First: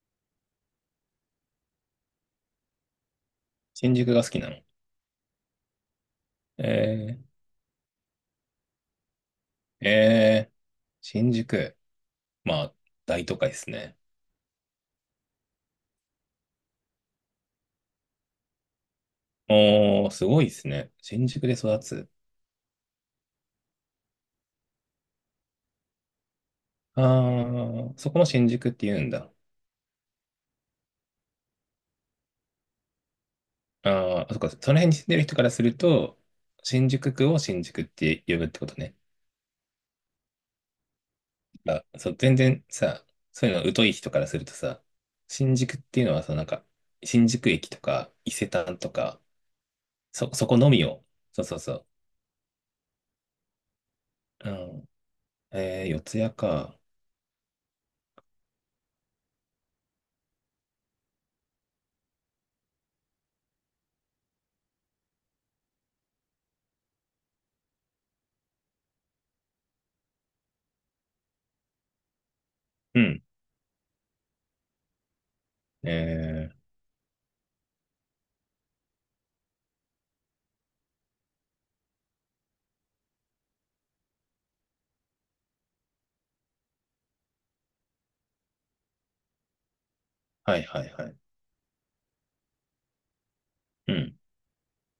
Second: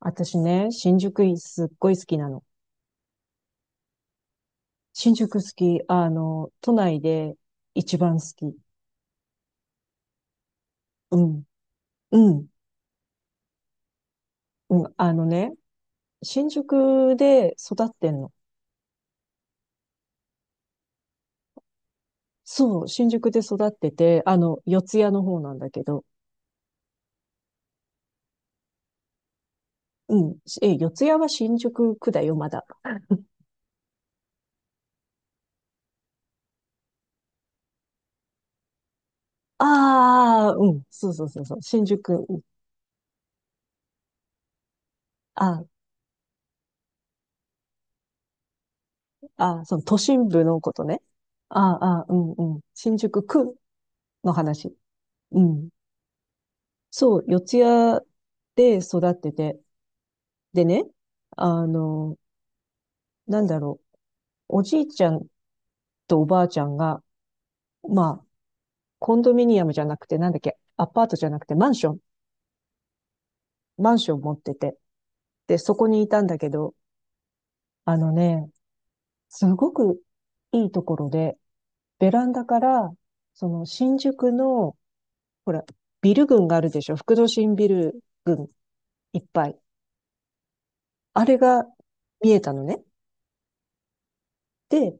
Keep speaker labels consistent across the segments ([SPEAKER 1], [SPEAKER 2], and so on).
[SPEAKER 1] 私ね、新宿すっごい好きなの。
[SPEAKER 2] 新宿が好きなの。
[SPEAKER 1] 新宿好き、都内で
[SPEAKER 2] え
[SPEAKER 1] 一番好き。
[SPEAKER 2] ー、えー、
[SPEAKER 1] う
[SPEAKER 2] 新
[SPEAKER 1] ん、
[SPEAKER 2] 宿。
[SPEAKER 1] うん、
[SPEAKER 2] まあ、大都会ですね。
[SPEAKER 1] うん。あのね、新宿で育ってんの。
[SPEAKER 2] おー、すごいですね。新宿で育つ。
[SPEAKER 1] そう、新宿で育ってて、四ツ谷の方なんだけど。
[SPEAKER 2] あー、そこも新宿って言うんだ。
[SPEAKER 1] うん。え、四ツ谷は新宿区だよ、まだ。
[SPEAKER 2] あー、そっか、その辺に住んでる人からすると、新宿区を新宿って呼ぶってことね。
[SPEAKER 1] ああ、うん。そうそうそうそう。
[SPEAKER 2] あ、
[SPEAKER 1] 新
[SPEAKER 2] そ
[SPEAKER 1] 宿、
[SPEAKER 2] う、
[SPEAKER 1] う
[SPEAKER 2] 全
[SPEAKER 1] ん。
[SPEAKER 2] 然さ、そういうの疎い人からするとさ、新
[SPEAKER 1] あ
[SPEAKER 2] 宿っていうのはさ、なんか、新宿駅とか、伊勢丹とか、
[SPEAKER 1] あ、その都心部
[SPEAKER 2] そこ
[SPEAKER 1] の
[SPEAKER 2] の
[SPEAKER 1] こ
[SPEAKER 2] み
[SPEAKER 1] とね。
[SPEAKER 2] を。そうそうそ
[SPEAKER 1] ああ、うんうん。新宿区の
[SPEAKER 2] う。う
[SPEAKER 1] 話。
[SPEAKER 2] ん。
[SPEAKER 1] うん。
[SPEAKER 2] 四谷か。
[SPEAKER 1] そう、四谷で育ってて。でね、あの、なんだろおじいちゃんとおばあちゃんが、まあ、コンドミニアムじゃなくて、なんだっけ、アパートじゃなくて、マンション、
[SPEAKER 2] うん。
[SPEAKER 1] マンション持ってて。で、そこ
[SPEAKER 2] え
[SPEAKER 1] にいたんだけ
[SPEAKER 2] ー
[SPEAKER 1] ど、あのね、すごくいいところで、ベランダから、その新宿の、ほら、ビル群があるでしょ。副都心ビル群いっぱい。
[SPEAKER 2] はいはいはい。
[SPEAKER 1] あれが見えたのね。
[SPEAKER 2] うん、
[SPEAKER 1] で、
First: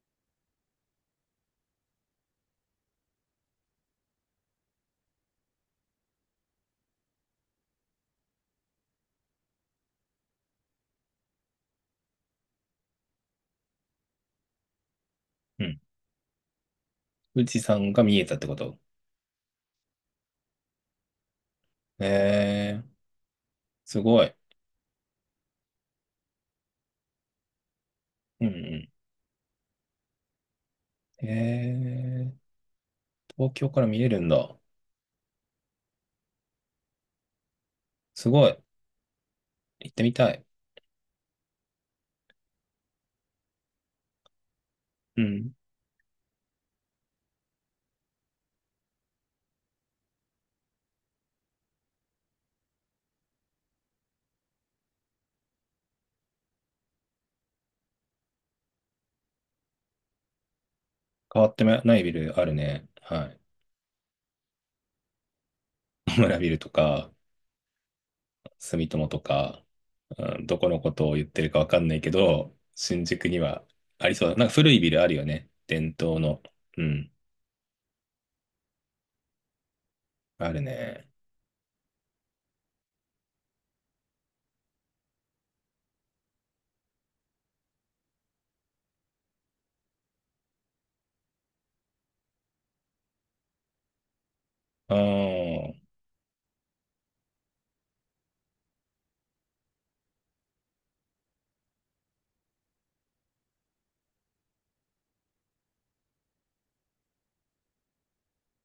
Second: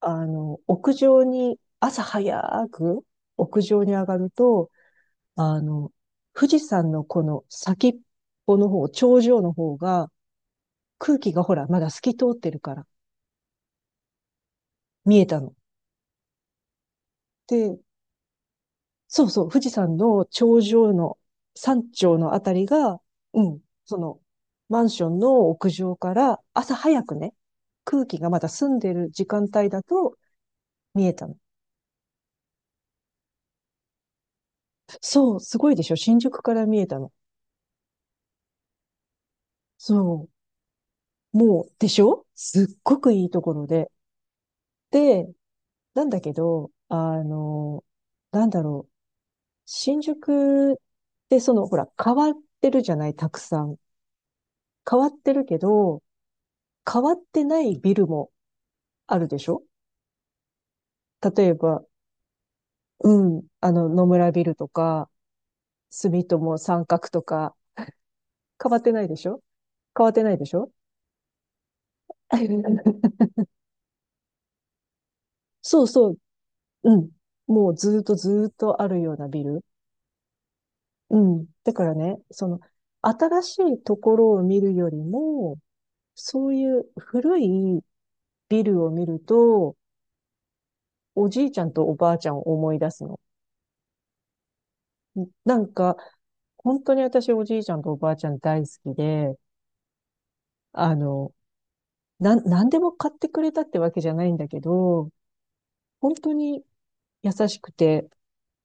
[SPEAKER 1] 屋上に、朝早く屋上に上がると、あの、富士山のこの先っぽの方、頂上の方が、空気がほら、まだ透き通ってるから見えたの。
[SPEAKER 2] うん。富士
[SPEAKER 1] で、
[SPEAKER 2] 山が見えたってこと
[SPEAKER 1] そうそう、富士山の頂上の山頂のあたり
[SPEAKER 2] えー、
[SPEAKER 1] が、うん、
[SPEAKER 2] すごい。
[SPEAKER 1] マンションの屋上から朝早くね、空気がま
[SPEAKER 2] うん
[SPEAKER 1] だ澄ん
[SPEAKER 2] う
[SPEAKER 1] でる時間帯だと見え
[SPEAKER 2] ん。
[SPEAKER 1] たの。
[SPEAKER 2] えー、東京から見えるんだ。
[SPEAKER 1] そう、すごいでしょ？新宿から見えたの。
[SPEAKER 2] すごい。行ってみ
[SPEAKER 1] そう。
[SPEAKER 2] たい。
[SPEAKER 1] もう、でしょ？すっごくいいところで。
[SPEAKER 2] う
[SPEAKER 1] で、
[SPEAKER 2] ん。
[SPEAKER 1] なんだけど、なんだろう。新宿ってほら、変わってるじゃない？たくさん。変わってるけど、変わってないビルもあるでしょ？
[SPEAKER 2] 変
[SPEAKER 1] 例
[SPEAKER 2] わ
[SPEAKER 1] え
[SPEAKER 2] ってな
[SPEAKER 1] ば、
[SPEAKER 2] いビルあるね。は
[SPEAKER 1] うん、野村ビルとか、
[SPEAKER 2] い。野
[SPEAKER 1] 住
[SPEAKER 2] 村ビ
[SPEAKER 1] 友
[SPEAKER 2] ルと
[SPEAKER 1] 三角
[SPEAKER 2] か、
[SPEAKER 1] とか、変わっ
[SPEAKER 2] 住
[SPEAKER 1] てない
[SPEAKER 2] 友
[SPEAKER 1] で
[SPEAKER 2] と
[SPEAKER 1] しょ？
[SPEAKER 2] か、
[SPEAKER 1] 変わってない
[SPEAKER 2] う
[SPEAKER 1] で
[SPEAKER 2] ん、
[SPEAKER 1] し
[SPEAKER 2] どこ
[SPEAKER 1] ょ？
[SPEAKER 2] のことを言ってるかわかんないけど、新 宿にはありそうだ。なんか古いビルあるよね。
[SPEAKER 1] そう
[SPEAKER 2] 伝
[SPEAKER 1] そう、
[SPEAKER 2] 統の。う
[SPEAKER 1] うん。
[SPEAKER 2] ん。
[SPEAKER 1] もうずーっとずーっとあるようなビル。
[SPEAKER 2] あるね。
[SPEAKER 1] うん。だからね、新しいところを見るよりも、そういう古いビルを見ると、おじいちゃんとおばあちゃんを思い出すの。
[SPEAKER 2] あ
[SPEAKER 1] な
[SPEAKER 2] あ、
[SPEAKER 1] んか、本当に私おじいちゃんとおばあちゃん大好きで、あの、何でも買ってくれたってわけじゃないんだけど、本当に優しくて、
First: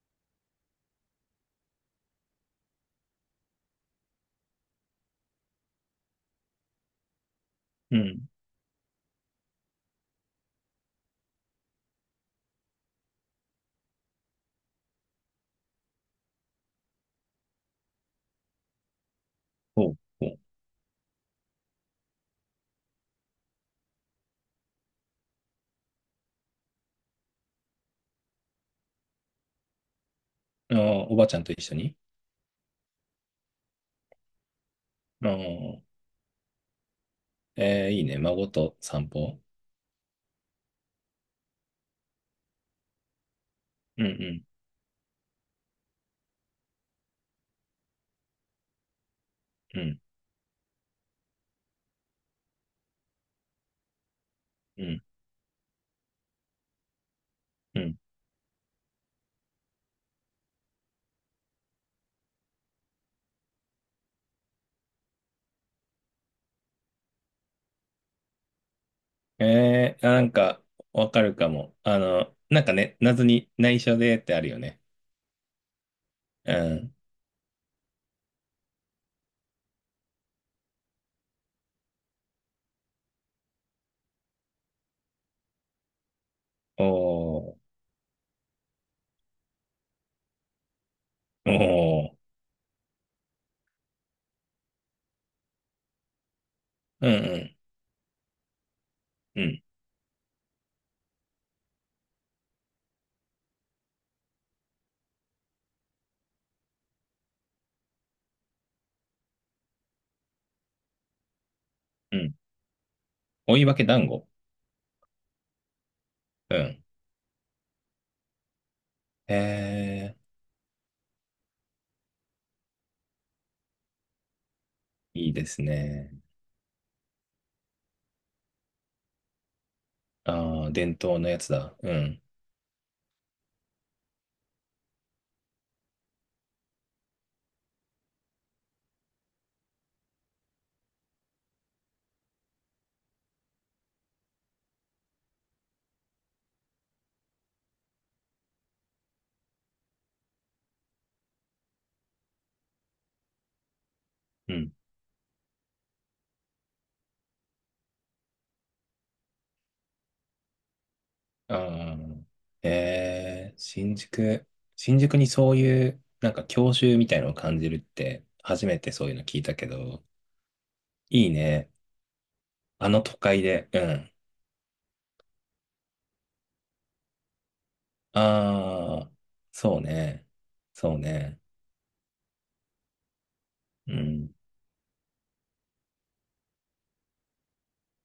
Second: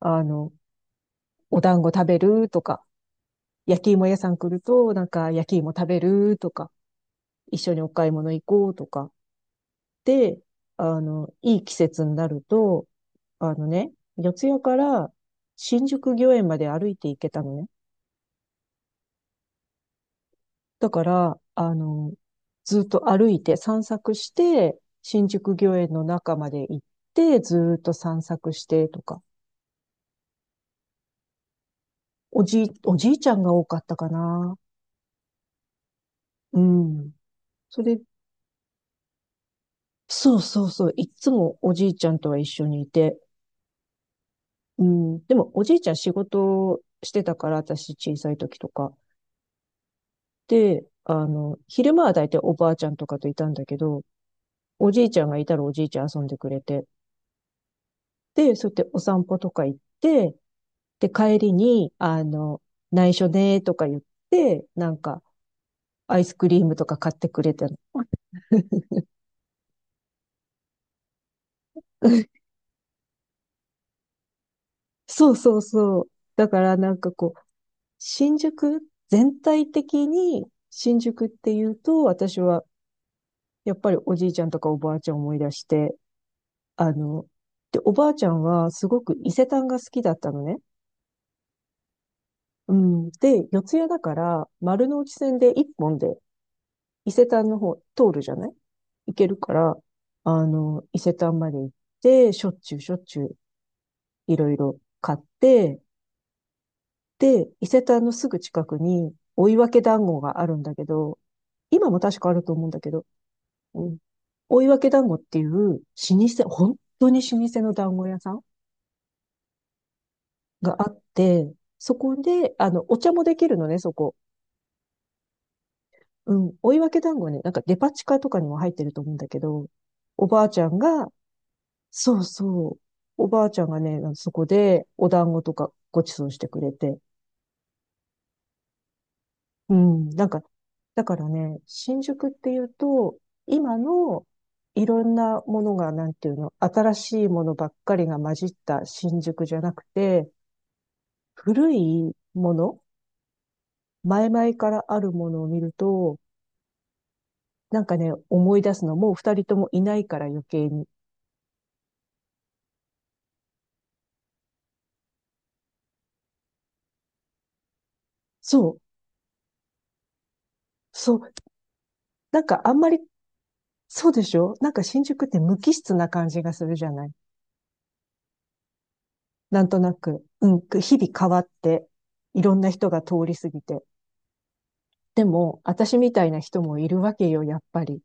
[SPEAKER 1] あの、お団子食べるとか、焼き芋屋さん来ると、なんか焼き芋食べるとか、一緒にお
[SPEAKER 2] う
[SPEAKER 1] 買い
[SPEAKER 2] ん。
[SPEAKER 1] 物行こうとか、で、いい季節になると、あのね、四谷から新宿御苑まで歩いて行けたのね。
[SPEAKER 2] おう、おう。
[SPEAKER 1] だから、ずっと歩いて散策して、新宿御苑の中まで行って、ずっと散策してとか。
[SPEAKER 2] ああ、おばあちゃんと一緒に。
[SPEAKER 1] おじいちゃんが多かったかな。
[SPEAKER 2] ああ、
[SPEAKER 1] うん。そ
[SPEAKER 2] えー、
[SPEAKER 1] れ、
[SPEAKER 2] いいね。孫と散歩。
[SPEAKER 1] そうそうそう。いっつもおじいちゃんとは一緒にいて。
[SPEAKER 2] うんうん
[SPEAKER 1] うん。でも、おじいちゃん仕事してたから、私小さい時とか。
[SPEAKER 2] うん
[SPEAKER 1] で、昼間は大体おばあちゃんとかといたんだけど、
[SPEAKER 2] う
[SPEAKER 1] お
[SPEAKER 2] ん
[SPEAKER 1] じいちゃんがいたらおじいちゃん遊んでくれて、
[SPEAKER 2] うん。
[SPEAKER 1] で、そうやってお散歩とか行って、で、帰りに、内緒ねーとか言って、なんか、アイスクリームとか買ってくれたの。
[SPEAKER 2] えー、あ、なんか、わかるかも。あの、なんかね、謎に内緒でってあるよね。
[SPEAKER 1] そうそうそう。だ
[SPEAKER 2] う
[SPEAKER 1] からな
[SPEAKER 2] ん。
[SPEAKER 1] んかこう、新宿、全体的に新宿っていうと、私はやっぱりおじいちゃんとかおばあちゃんを思い出して、あの、
[SPEAKER 2] おー、
[SPEAKER 1] で、おばあちゃんはすごく伊勢丹が好きだったのね。
[SPEAKER 2] おー、
[SPEAKER 1] うん。で、四谷だから、丸の内線で一本で
[SPEAKER 2] う
[SPEAKER 1] 伊
[SPEAKER 2] ん
[SPEAKER 1] 勢
[SPEAKER 2] う
[SPEAKER 1] 丹
[SPEAKER 2] ん
[SPEAKER 1] の方通るじゃない？行ける
[SPEAKER 2] う
[SPEAKER 1] か
[SPEAKER 2] ん
[SPEAKER 1] ら、伊勢丹まで行って、しょっちゅうしょっちゅういろいろ買って、で、伊勢丹のすぐ近くに追分団子があるんだけど、今も
[SPEAKER 2] う
[SPEAKER 1] 確かあ
[SPEAKER 2] ん。
[SPEAKER 1] ると思うんだけど、
[SPEAKER 2] 追い分け
[SPEAKER 1] うん、
[SPEAKER 2] 団子。
[SPEAKER 1] 追分団子っていう老舗、
[SPEAKER 2] う
[SPEAKER 1] 本
[SPEAKER 2] ん。
[SPEAKER 1] 当に老舗の団子屋さん
[SPEAKER 2] え
[SPEAKER 1] があって、そこで、お茶もできるのね、そこ。
[SPEAKER 2] ー、いいですね。
[SPEAKER 1] うん、追い分け団子ね、なんかデパ地下とかにも入ってると思うんだけど、おばあち
[SPEAKER 2] あ
[SPEAKER 1] ゃ
[SPEAKER 2] あ、
[SPEAKER 1] ん
[SPEAKER 2] 伝
[SPEAKER 1] が、
[SPEAKER 2] 統のやつだ。う
[SPEAKER 1] そ
[SPEAKER 2] ん。
[SPEAKER 1] うそう、おばあちゃんがね、そこでお団子とかごちそうしてくれて、うん、なんか、だからね、新宿っていうと、今のいろんなものが、なんていうの、新しいものばっかりが混じった新宿じゃなくて、古いもの、前
[SPEAKER 2] う
[SPEAKER 1] 々か
[SPEAKER 2] ん。
[SPEAKER 1] らあるものを見ると、なんかね、思い出すの、もう二人ともいないから余計に。
[SPEAKER 2] ああ、えー、新宿、新宿にそういう、なんか郷愁みたいのを感じるって、初
[SPEAKER 1] そ
[SPEAKER 2] め
[SPEAKER 1] う、
[SPEAKER 2] てそういうの聞いたけど、
[SPEAKER 1] そ
[SPEAKER 2] いい
[SPEAKER 1] う、
[SPEAKER 2] ね。
[SPEAKER 1] なんかあん
[SPEAKER 2] あ
[SPEAKER 1] まり、
[SPEAKER 2] の都会で。う
[SPEAKER 1] そ
[SPEAKER 2] ん。
[SPEAKER 1] うでしょ？なんか新宿って無機質な感じがするじゃない？
[SPEAKER 2] ああ、
[SPEAKER 1] なんと
[SPEAKER 2] そう
[SPEAKER 1] なく、
[SPEAKER 2] ね。
[SPEAKER 1] うん、
[SPEAKER 2] そ
[SPEAKER 1] 日
[SPEAKER 2] う
[SPEAKER 1] 々変わ
[SPEAKER 2] ね。
[SPEAKER 1] って、いろんな人が通り過ぎて。
[SPEAKER 2] うん。
[SPEAKER 1] でも、私みたいな人もいるわけよ、やっぱり。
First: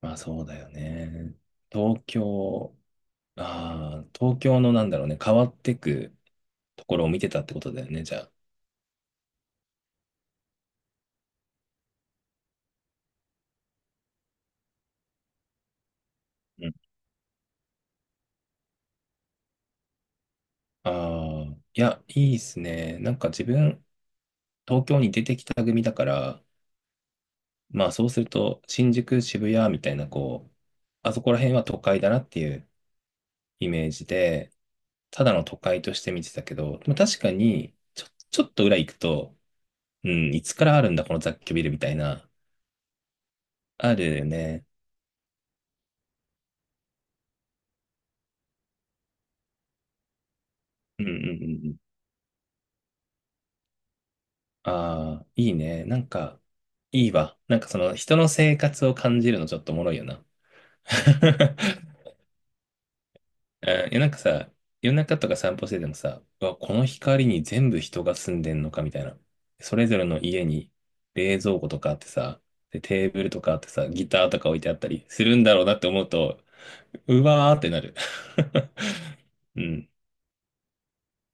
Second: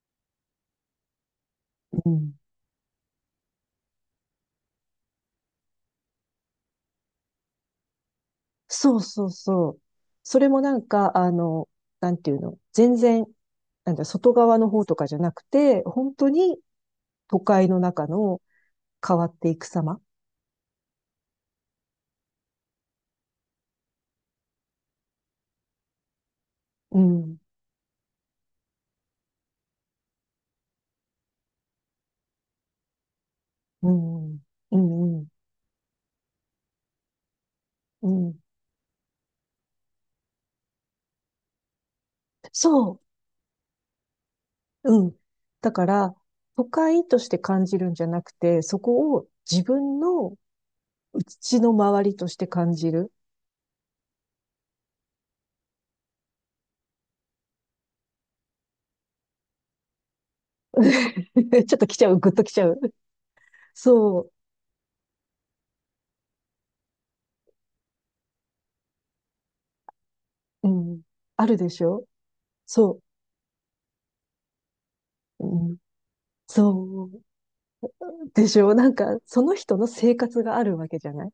[SPEAKER 2] まあそうだよね。東
[SPEAKER 1] うん。
[SPEAKER 2] 京、ああ、東京のなんだろうね、変わってくところを見てたってことだよね、じゃあ。
[SPEAKER 1] そうそうそう。それもなんか、なんていうの、全然、なんだ、外側の方とかじゃなくて、本当に
[SPEAKER 2] うん。
[SPEAKER 1] 都会の中の変わっていく様。
[SPEAKER 2] ああ、いや、いいっすね。なんか自分、東京に出てきた組だから、
[SPEAKER 1] うん、
[SPEAKER 2] まあそうすると、新宿、渋谷みたいな、こう、あそこら辺は都会だなっていうイメ
[SPEAKER 1] う
[SPEAKER 2] ージ
[SPEAKER 1] ん、
[SPEAKER 2] で、
[SPEAKER 1] うん、う
[SPEAKER 2] た
[SPEAKER 1] ん。
[SPEAKER 2] だの都会として見てたけど、でも確かに、
[SPEAKER 1] うん。
[SPEAKER 2] ちょっと裏行くと、うん、いつからあるんだ、この雑居ビルみたいな、
[SPEAKER 1] そう。
[SPEAKER 2] あるよね。
[SPEAKER 1] うん。だから、都会として感じるんじゃなくて、そこを自分の
[SPEAKER 2] うんうんう
[SPEAKER 1] うち
[SPEAKER 2] んう
[SPEAKER 1] の
[SPEAKER 2] ん。
[SPEAKER 1] 周りとして感じる。
[SPEAKER 2] ああ、いいね。なんか、いいわ。なんかその人の生活を感じるのちょっとおもろいよな。
[SPEAKER 1] ちょっと来 ちゃう、ぐっと来ちゃう。
[SPEAKER 2] うんいや、なんか
[SPEAKER 1] そ
[SPEAKER 2] さ、夜中とか散歩しててもさ、うわ、この光に全部人が住んでんのかみたいな。それぞれの家
[SPEAKER 1] う、
[SPEAKER 2] に
[SPEAKER 1] うん。
[SPEAKER 2] 冷
[SPEAKER 1] ある
[SPEAKER 2] 蔵庫
[SPEAKER 1] で
[SPEAKER 2] と
[SPEAKER 1] し
[SPEAKER 2] かあっ
[SPEAKER 1] ょ？
[SPEAKER 2] てさ、で、
[SPEAKER 1] そ
[SPEAKER 2] テーブルとかあってさ、ギターとか置いてあったりするん
[SPEAKER 1] う、
[SPEAKER 2] だろう
[SPEAKER 1] う
[SPEAKER 2] な
[SPEAKER 1] ん。
[SPEAKER 2] って思うと、
[SPEAKER 1] そう。
[SPEAKER 2] うわーってなる。
[SPEAKER 1] でしょ？なんか、その
[SPEAKER 2] う
[SPEAKER 1] 人の
[SPEAKER 2] ん、
[SPEAKER 1] 生活があるわけじゃない？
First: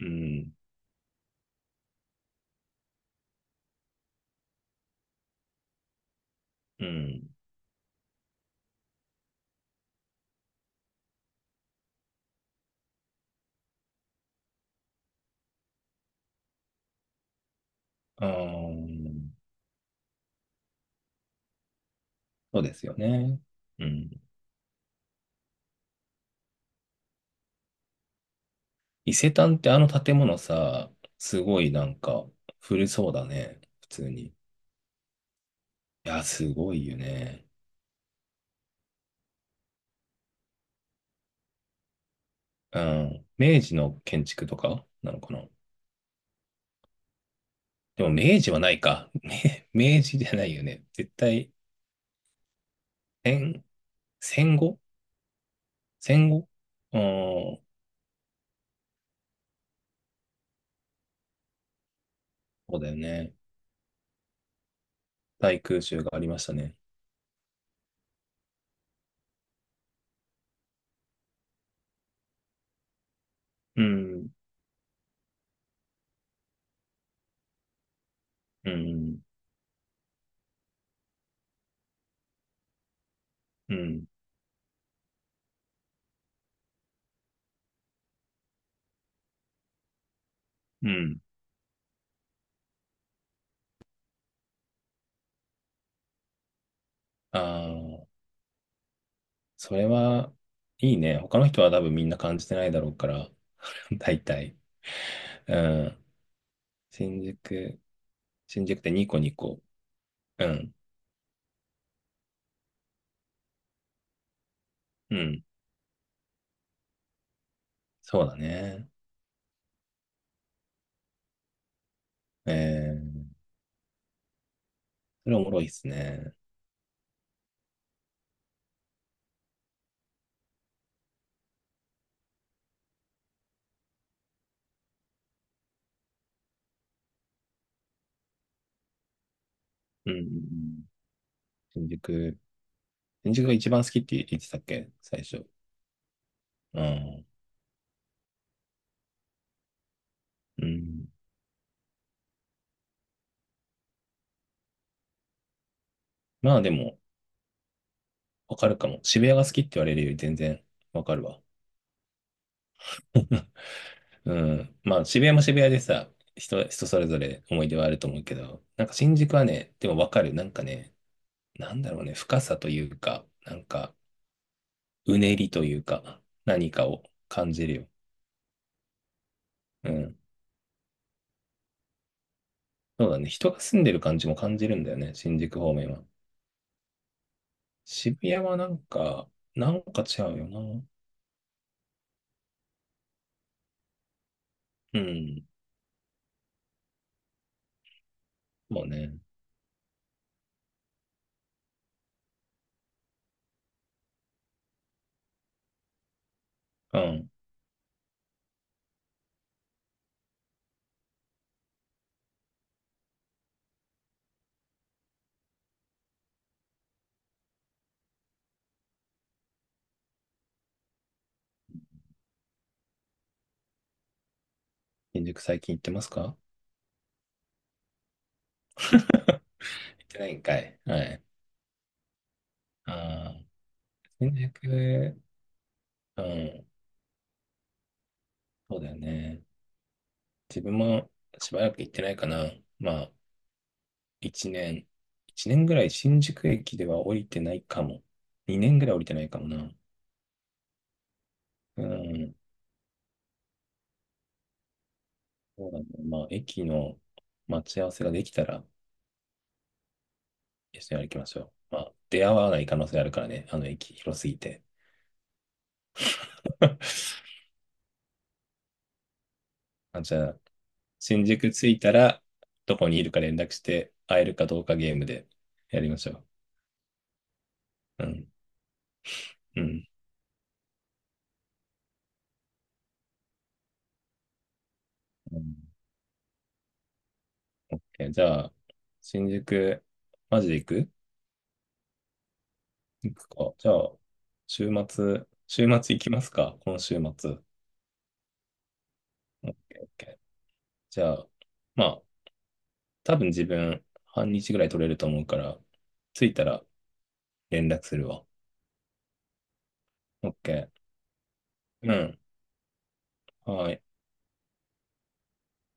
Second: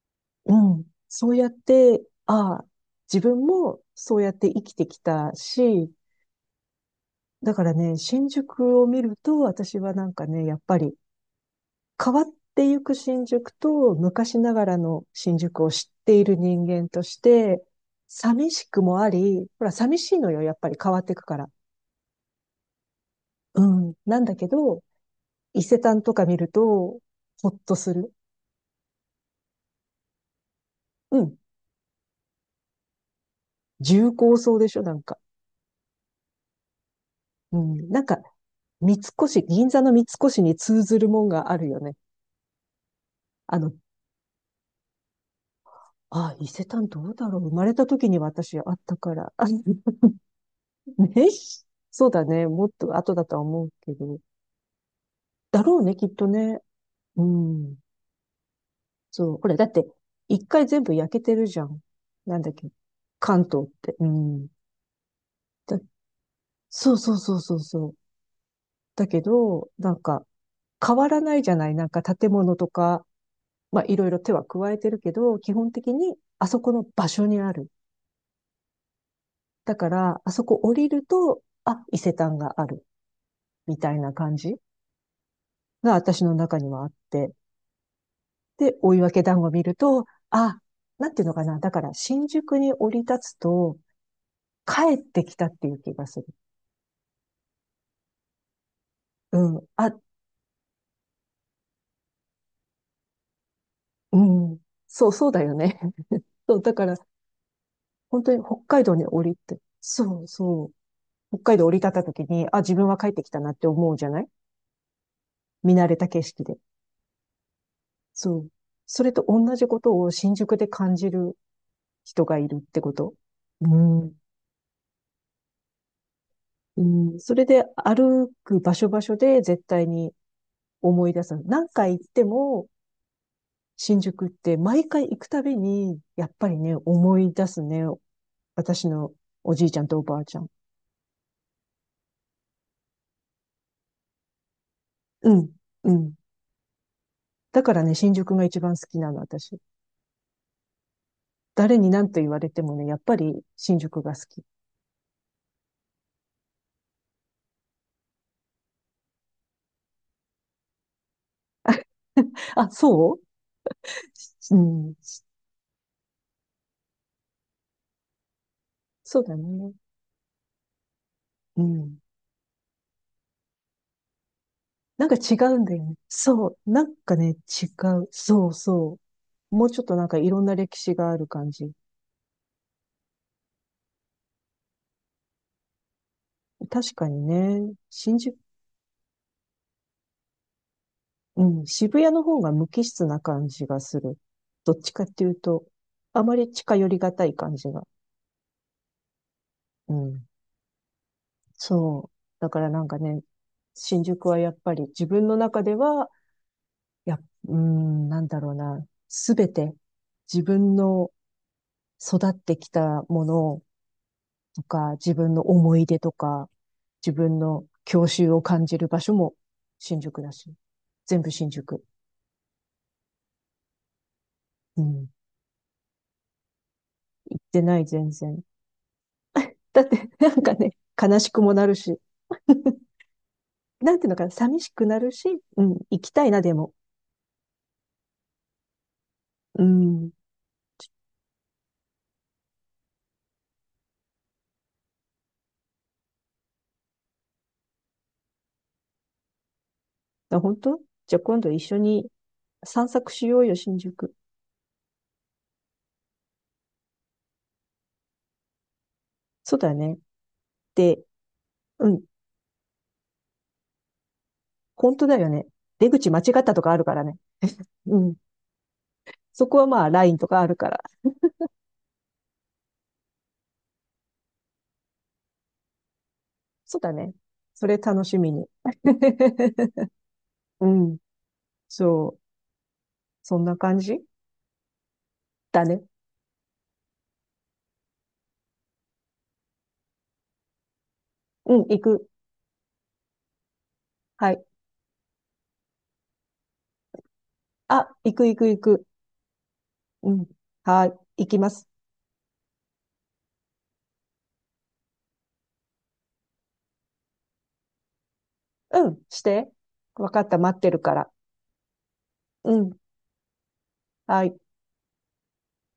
[SPEAKER 2] うん、
[SPEAKER 1] うん。そうやって、ああ、自分もそうやって生きてきたし、
[SPEAKER 2] うん。
[SPEAKER 1] だからね、新宿を見ると、私はなんかね、やっぱり、変わっていく新宿と昔ながらの新宿を知っている人間として、
[SPEAKER 2] あ
[SPEAKER 1] 寂しくもあ
[SPEAKER 2] ー
[SPEAKER 1] り、ほら、寂しいのよ、やっぱり変わっていくから。
[SPEAKER 2] そうですよね。
[SPEAKER 1] う
[SPEAKER 2] う
[SPEAKER 1] ん。な
[SPEAKER 2] ん。
[SPEAKER 1] んだけど、伊勢丹とか見ると、ほっとする。
[SPEAKER 2] 伊勢丹ってあの建物さ、
[SPEAKER 1] うん。
[SPEAKER 2] すごいなんか古そうだね。普
[SPEAKER 1] 重
[SPEAKER 2] 通に。い
[SPEAKER 1] 厚そうでしょ？なんか。
[SPEAKER 2] や、すごいよね。
[SPEAKER 1] うん。なんか、三越、銀座の三越に通ずるもんがあるよね。
[SPEAKER 2] うん。
[SPEAKER 1] あ
[SPEAKER 2] 明
[SPEAKER 1] の、
[SPEAKER 2] 治の建築とかなのかな。
[SPEAKER 1] あ、伊勢丹どうだろう？生まれた
[SPEAKER 2] で
[SPEAKER 1] 時
[SPEAKER 2] も
[SPEAKER 1] に
[SPEAKER 2] 明治
[SPEAKER 1] 私
[SPEAKER 2] は
[SPEAKER 1] あ
[SPEAKER 2] な
[SPEAKER 1] っ
[SPEAKER 2] い
[SPEAKER 1] た
[SPEAKER 2] か。
[SPEAKER 1] から。あ
[SPEAKER 2] め明治じゃないよね。絶
[SPEAKER 1] ね、
[SPEAKER 2] 対、
[SPEAKER 1] そうだね。もっと後だとは
[SPEAKER 2] 戦、
[SPEAKER 1] 思うけど。
[SPEAKER 2] 戦後
[SPEAKER 1] だろうね、きっと
[SPEAKER 2] 戦後
[SPEAKER 1] ね。
[SPEAKER 2] う
[SPEAKER 1] う
[SPEAKER 2] ん。
[SPEAKER 1] ん。そう。ほら、だって、一回全部焼けてるじゃん。なんだっけ。
[SPEAKER 2] そうだよね。
[SPEAKER 1] 関東って。うん。
[SPEAKER 2] 大
[SPEAKER 1] だ、
[SPEAKER 2] 空襲がありましたね。
[SPEAKER 1] そうそうそうそうそう。だけど、なんか、変わらないじゃない？なんか建物とか、ま
[SPEAKER 2] う
[SPEAKER 1] あ、いろいろ
[SPEAKER 2] ん。
[SPEAKER 1] 手は加えてるけど、基本的にあそこの場所にある。
[SPEAKER 2] うん。
[SPEAKER 1] だから、あそこ降りると、あ、伊勢丹がある。
[SPEAKER 2] う
[SPEAKER 1] みたい
[SPEAKER 2] ん。
[SPEAKER 1] な感じが私の中にはあって。で、追分団子見ると、あ、
[SPEAKER 2] う
[SPEAKER 1] なん
[SPEAKER 2] ん。
[SPEAKER 1] ていうのかな。だから、新宿に降り立つと、帰ってきたっていう気がする。
[SPEAKER 2] ああ、
[SPEAKER 1] うん。
[SPEAKER 2] それ
[SPEAKER 1] あ、
[SPEAKER 2] は、いいね。他の人は多分みんな感じてないだろうから、
[SPEAKER 1] う
[SPEAKER 2] 大体。
[SPEAKER 1] ん。そう、そうだよ
[SPEAKER 2] う
[SPEAKER 1] ね。
[SPEAKER 2] ん。
[SPEAKER 1] そう、だから、
[SPEAKER 2] 新宿、
[SPEAKER 1] 本当に北
[SPEAKER 2] 新宿
[SPEAKER 1] 海
[SPEAKER 2] で
[SPEAKER 1] 道
[SPEAKER 2] ニ
[SPEAKER 1] に
[SPEAKER 2] コ
[SPEAKER 1] 降
[SPEAKER 2] ニ
[SPEAKER 1] りて、
[SPEAKER 2] コ。
[SPEAKER 1] そう
[SPEAKER 2] う
[SPEAKER 1] そ
[SPEAKER 2] ん。
[SPEAKER 1] う。北海道降り立った時に、あ、自分は帰ってきたなって思うじゃない？
[SPEAKER 2] うん。
[SPEAKER 1] 見慣れた景色で。
[SPEAKER 2] そうだ
[SPEAKER 1] そう。
[SPEAKER 2] ね。
[SPEAKER 1] それと同じことを新宿で感じる人がい
[SPEAKER 2] え
[SPEAKER 1] るってこと。
[SPEAKER 2] ー、
[SPEAKER 1] うん。
[SPEAKER 2] それおもろいっすね。
[SPEAKER 1] うん。それで歩く場所場所で絶対に思い出す。何回行っても、新宿って毎回行くたびに、やっぱりね、思い出すね。私のおじいちゃんとお
[SPEAKER 2] うん
[SPEAKER 1] ば
[SPEAKER 2] うん
[SPEAKER 1] あ
[SPEAKER 2] う
[SPEAKER 1] ちゃん。
[SPEAKER 2] ん。新宿、新宿が一番好きって言ってたっけ最
[SPEAKER 1] う
[SPEAKER 2] 初。
[SPEAKER 1] ん、うん。
[SPEAKER 2] うん。
[SPEAKER 1] だからね、新宿が一番好きなの、私。
[SPEAKER 2] うん。
[SPEAKER 1] 誰に何と言われてもね、やっぱり新宿が好き。
[SPEAKER 2] まあでも、わかるかも。渋谷が好きって言われるより全然わかるわ。
[SPEAKER 1] あ、そ
[SPEAKER 2] う
[SPEAKER 1] う。う
[SPEAKER 2] ん。
[SPEAKER 1] ん。
[SPEAKER 2] まあ、渋谷も渋谷でさ、人、人それぞれ思い出はあると思うけど、なんか新
[SPEAKER 1] そう
[SPEAKER 2] 宿
[SPEAKER 1] だ
[SPEAKER 2] は
[SPEAKER 1] ね。
[SPEAKER 2] ね、でもわかる。なんかね、
[SPEAKER 1] う
[SPEAKER 2] なんだ
[SPEAKER 1] ん。
[SPEAKER 2] ろうね、深さというか、なんか、
[SPEAKER 1] なんか
[SPEAKER 2] うね
[SPEAKER 1] 違
[SPEAKER 2] り
[SPEAKER 1] うん
[SPEAKER 2] と
[SPEAKER 1] だ
[SPEAKER 2] いう
[SPEAKER 1] よね。
[SPEAKER 2] か、
[SPEAKER 1] そう。
[SPEAKER 2] 何
[SPEAKER 1] な
[SPEAKER 2] か
[SPEAKER 1] ん
[SPEAKER 2] を
[SPEAKER 1] かね、
[SPEAKER 2] 感
[SPEAKER 1] 違
[SPEAKER 2] じるよ。
[SPEAKER 1] う。そうそう。もうちょっ
[SPEAKER 2] う
[SPEAKER 1] となん
[SPEAKER 2] ん。
[SPEAKER 1] かいろんな歴史がある感じ。
[SPEAKER 2] そうだね。人が住んでる感じも感じるんだよね、新宿方面は。
[SPEAKER 1] 確かにね、
[SPEAKER 2] 渋
[SPEAKER 1] 新宿、
[SPEAKER 2] 谷はなんか、なんか違うよな。
[SPEAKER 1] うん、渋谷の方が無機質な感じがする。どっち
[SPEAKER 2] う
[SPEAKER 1] かっていう
[SPEAKER 2] ん。
[SPEAKER 1] と、あまり近寄りがたい感じが。
[SPEAKER 2] そうね。
[SPEAKER 1] うん。そう。だからなんかね、新宿はやっぱり自分の中では、
[SPEAKER 2] う
[SPEAKER 1] やっ、
[SPEAKER 2] ん。
[SPEAKER 1] うーん、なんだろうな、すべて自分の育ってきたものとか、自分の思い出とか、自分の郷愁を感じる場所も新宿だし、全部新宿。うん。
[SPEAKER 2] 新宿最近行ってますか？
[SPEAKER 1] 行ってない、全然。だっ
[SPEAKER 2] 行っ
[SPEAKER 1] て、
[SPEAKER 2] て
[SPEAKER 1] な
[SPEAKER 2] ない
[SPEAKER 1] ん
[SPEAKER 2] ん
[SPEAKER 1] か
[SPEAKER 2] か
[SPEAKER 1] ね、
[SPEAKER 2] い。は
[SPEAKER 1] 悲
[SPEAKER 2] い。
[SPEAKER 1] しくもなるし、
[SPEAKER 2] ああ、
[SPEAKER 1] なんていうのかな、
[SPEAKER 2] 新
[SPEAKER 1] 寂しくなる
[SPEAKER 2] 宿、
[SPEAKER 1] し、うん、行き
[SPEAKER 2] う
[SPEAKER 1] たいな、で
[SPEAKER 2] ん。
[SPEAKER 1] も。
[SPEAKER 2] そうだよね。
[SPEAKER 1] うん。
[SPEAKER 2] 自分もしばらく行ってないかな。まあ、1年、1年ぐらい新宿駅では降りてないかも。2年ぐらい降りてないかもな。
[SPEAKER 1] 本当、じゃあ今度一緒
[SPEAKER 2] う
[SPEAKER 1] に
[SPEAKER 2] ん。
[SPEAKER 1] 散策しようよ、新宿。
[SPEAKER 2] そうだね。まあ、駅の待ち合わせができたら
[SPEAKER 1] そうだよね。
[SPEAKER 2] 一緒に
[SPEAKER 1] で、
[SPEAKER 2] 歩きましょう。ま
[SPEAKER 1] う
[SPEAKER 2] あ、
[SPEAKER 1] ん、
[SPEAKER 2] 出会わない可能性あるからね。あの駅広すぎて。
[SPEAKER 1] 本当だよね。出口間違ったとかあるから ね。うん。そこはまあ、
[SPEAKER 2] あ、
[SPEAKER 1] ライ
[SPEAKER 2] じ
[SPEAKER 1] ンと
[SPEAKER 2] ゃ
[SPEAKER 1] か
[SPEAKER 2] あ、
[SPEAKER 1] あるから。
[SPEAKER 2] 新宿着いたら、どこにいるか連絡して、会えるかどうかゲームでやりましょ
[SPEAKER 1] そうだね。それ楽
[SPEAKER 2] う。う
[SPEAKER 1] し
[SPEAKER 2] ん。
[SPEAKER 1] みに。
[SPEAKER 2] うん。
[SPEAKER 1] うん。そう。そんな感じ
[SPEAKER 2] うん、
[SPEAKER 1] だね。
[SPEAKER 2] じゃあ、新宿、マジで行く？
[SPEAKER 1] うん、行く。
[SPEAKER 2] 行くか。じゃあ、
[SPEAKER 1] はい。
[SPEAKER 2] 週末、週末行きますか、今週末。
[SPEAKER 1] あ、行く行く行く。
[SPEAKER 2] オッケーオッケ
[SPEAKER 1] う
[SPEAKER 2] ー
[SPEAKER 1] ん。はい。
[SPEAKER 2] じゃあ、
[SPEAKER 1] 行きます。
[SPEAKER 2] まあ、多分自分、半日ぐらい取れると思うから、着いたら連絡するわ。
[SPEAKER 1] うん、して。わかっ
[SPEAKER 2] オッ
[SPEAKER 1] た、待っ
[SPEAKER 2] ケ
[SPEAKER 1] てるから。
[SPEAKER 2] ーうん。
[SPEAKER 1] うん。
[SPEAKER 2] はい。
[SPEAKER 1] はい。